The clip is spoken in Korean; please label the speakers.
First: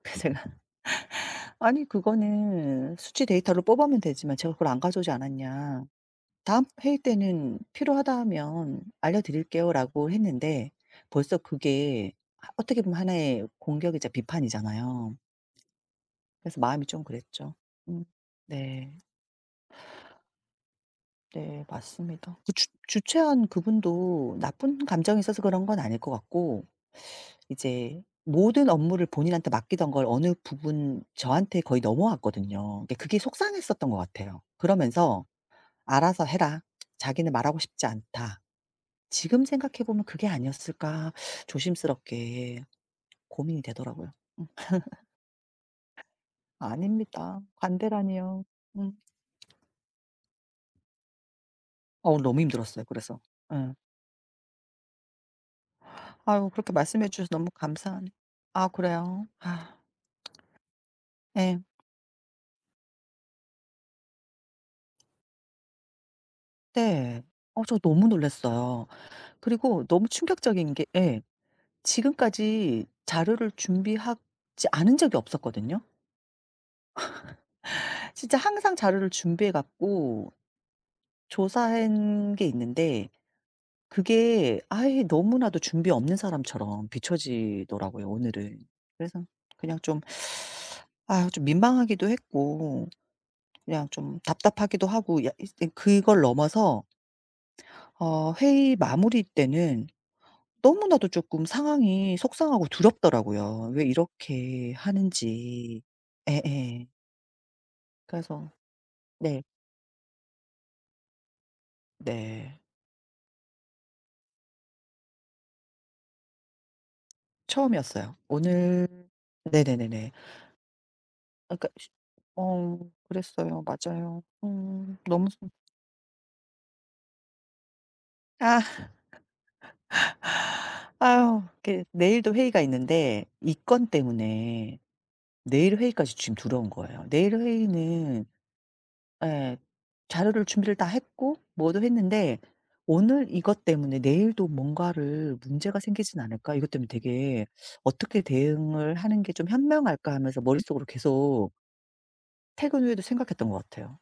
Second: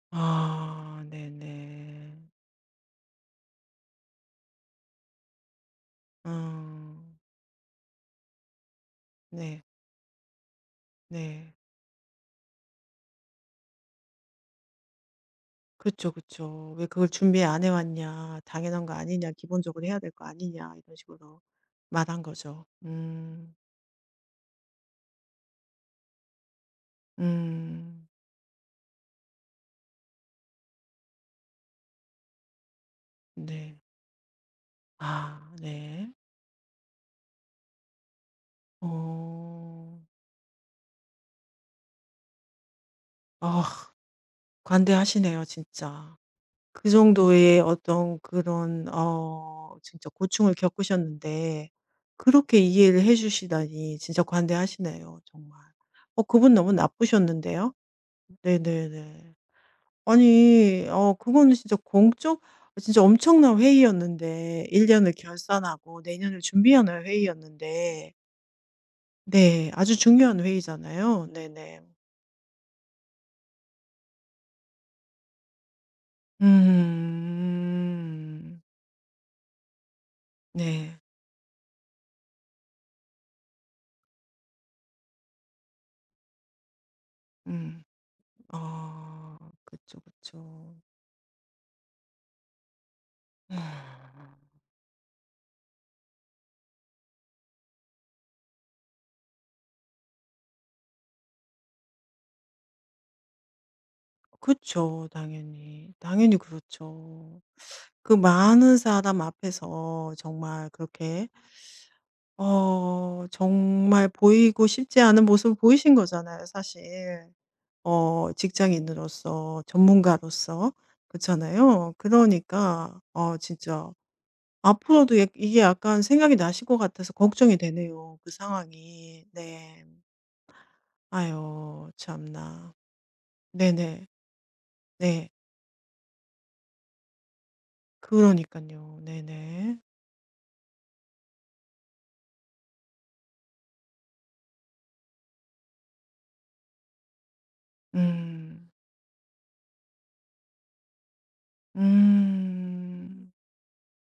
Speaker 1: 그래서 제가
Speaker 2: 아
Speaker 1: "아니
Speaker 2: 네네.
Speaker 1: 그거는 수치 데이터로 뽑아오면 되지만 제가 그걸 안 가져오지 않았냐. 다음
Speaker 2: 아.
Speaker 1: 회의 때는 필요하다 하면
Speaker 2: 네.
Speaker 1: 알려드릴게요."라고 했는데 벌써
Speaker 2: 네.
Speaker 1: 그게 어떻게 보면 하나의 공격이자 비판이잖아요.
Speaker 2: 그쵸,
Speaker 1: 그래서
Speaker 2: 그쵸. "왜
Speaker 1: 마음이 좀
Speaker 2: 그걸 준비
Speaker 1: 그랬죠.
Speaker 2: 안 해
Speaker 1: 음
Speaker 2: 왔냐 당연한
Speaker 1: 네.
Speaker 2: 거 아니냐 기본적으로 해야 될 거 아니냐." 이런 식으로
Speaker 1: 네
Speaker 2: 말한
Speaker 1: 맞습니다. 그
Speaker 2: 거죠.
Speaker 1: 주 주최한
Speaker 2: 음.
Speaker 1: 그분도 나쁜 감정이 있어서 그런 건 아닐 것 같고 이제
Speaker 2: 음.
Speaker 1: 모든 업무를 본인한테 맡기던 걸 어느 부분 저한테 거의 넘어왔거든요. 그러니까 그게
Speaker 2: 네.
Speaker 1: 속상했었던 것 같아요. 그러면서
Speaker 2: 아 네.
Speaker 1: 알아서 해라. 자기는 말하고 싶지 않다. 지금 생각해
Speaker 2: 어.
Speaker 1: 보면 그게 아니었을까 조심스럽게 고민이
Speaker 2: 아
Speaker 1: 되더라고요. 음.
Speaker 2: 관대하시네요 진짜. 그
Speaker 1: 아닙니다.
Speaker 2: 정도의 어떤
Speaker 1: 관대라니요.
Speaker 2: 그런
Speaker 1: 음.
Speaker 2: 어 진짜 고충을 겪으셨는데
Speaker 1: 아 오늘 너무
Speaker 2: 그렇게
Speaker 1: 힘들었어요
Speaker 2: 이해를 해
Speaker 1: 그래서. 음.
Speaker 2: 주시다니 진짜 관대하시네요 정말. 어
Speaker 1: 아유
Speaker 2: 그분
Speaker 1: 그렇게
Speaker 2: 너무
Speaker 1: 말씀해주셔서 너무
Speaker 2: 나쁘셨는데요.
Speaker 1: 감사하네 아 그래요?
Speaker 2: 네네네.
Speaker 1: 아.
Speaker 2: 아니 어 그거는
Speaker 1: 예.
Speaker 2: 진짜 공적 아 진짜 엄청난 회의였는데 1 년을 결산하고 내년을 준비하는
Speaker 1: 네. 어 저 너무
Speaker 2: 회의였는데
Speaker 1: 놀랐어요.
Speaker 2: 네.
Speaker 1: 그리고
Speaker 2: 아주
Speaker 1: 너무
Speaker 2: 중요한
Speaker 1: 충격적인 게 예
Speaker 2: 회의잖아요. 네네.
Speaker 1: 지금까지 자료를 준비하지 않은 적이 없었거든요. 진짜
Speaker 2: 음.
Speaker 1: 항상 자료를 준비해 갖고
Speaker 2: 네.
Speaker 1: 조사한 게 있는데 그게 아예 너무나도 준비 없는 사람처럼
Speaker 2: 음.
Speaker 1: 비춰지더라고요 오늘은. 그래서
Speaker 2: 아
Speaker 1: 그냥 좀
Speaker 2: 그쵸, 그쵸.
Speaker 1: 아유 좀 민망하기도 했고 그냥 좀
Speaker 2: 아.
Speaker 1: 답답하기도 하고 약 이제 그걸 넘어서 어 회의 마무리 때는 너무나도 쪼끔 상황이 속상하고 두렵더라고요. 왜 이렇게
Speaker 2: 그쵸
Speaker 1: 하는지.
Speaker 2: 당연히. 당연히
Speaker 1: 예예.
Speaker 2: 그렇죠. 그
Speaker 1: 그래서
Speaker 2: 많은 사람
Speaker 1: 네.
Speaker 2: 앞에서 정말 그렇게
Speaker 1: 네.
Speaker 2: 어 정말 보이고 싶지 않은 모습을 보이신 거잖아요 사실.
Speaker 1: 처음이었어요.
Speaker 2: 어
Speaker 1: 오늘
Speaker 2: 직장인으로서
Speaker 1: 네네네네.
Speaker 2: 전문가로서.
Speaker 1: 아 그러니까 치
Speaker 2: 그렇잖아요.
Speaker 1: 어
Speaker 2: 그러니까 어
Speaker 1: 그랬어요.
Speaker 2: 진짜
Speaker 1: 맞아요. 음
Speaker 2: 앞으로도 약
Speaker 1: 너무 속
Speaker 2: 이게 약간 생각이 나실 것 같아서 걱정이 되네요, 그
Speaker 1: 아.
Speaker 2: 상황이. 네.
Speaker 1: 아유 이렇게
Speaker 2: 아유
Speaker 1: 내일도 회의가
Speaker 2: 참나.
Speaker 1: 있는데 이 건
Speaker 2: 네네.
Speaker 1: 때문에
Speaker 2: 네.
Speaker 1: 내일 회의까지 지금 두려운 거예요. 내일 회의는
Speaker 2: 그러니깐요.
Speaker 1: 예
Speaker 2: 네네.
Speaker 1: 자료를 준비를 다 했고 뭐도 했는데 '오늘 이것 때문에 내일도 뭔가를 문제가 생기진 않을까.' 이것 때문에 되게 '어떻게
Speaker 2: 음.
Speaker 1: 대응을 하는 게 좀 현명할까.' 하면서 머릿속으로 계속 퇴근 후에도
Speaker 2: 음.
Speaker 1: 생각했던 것 같아요.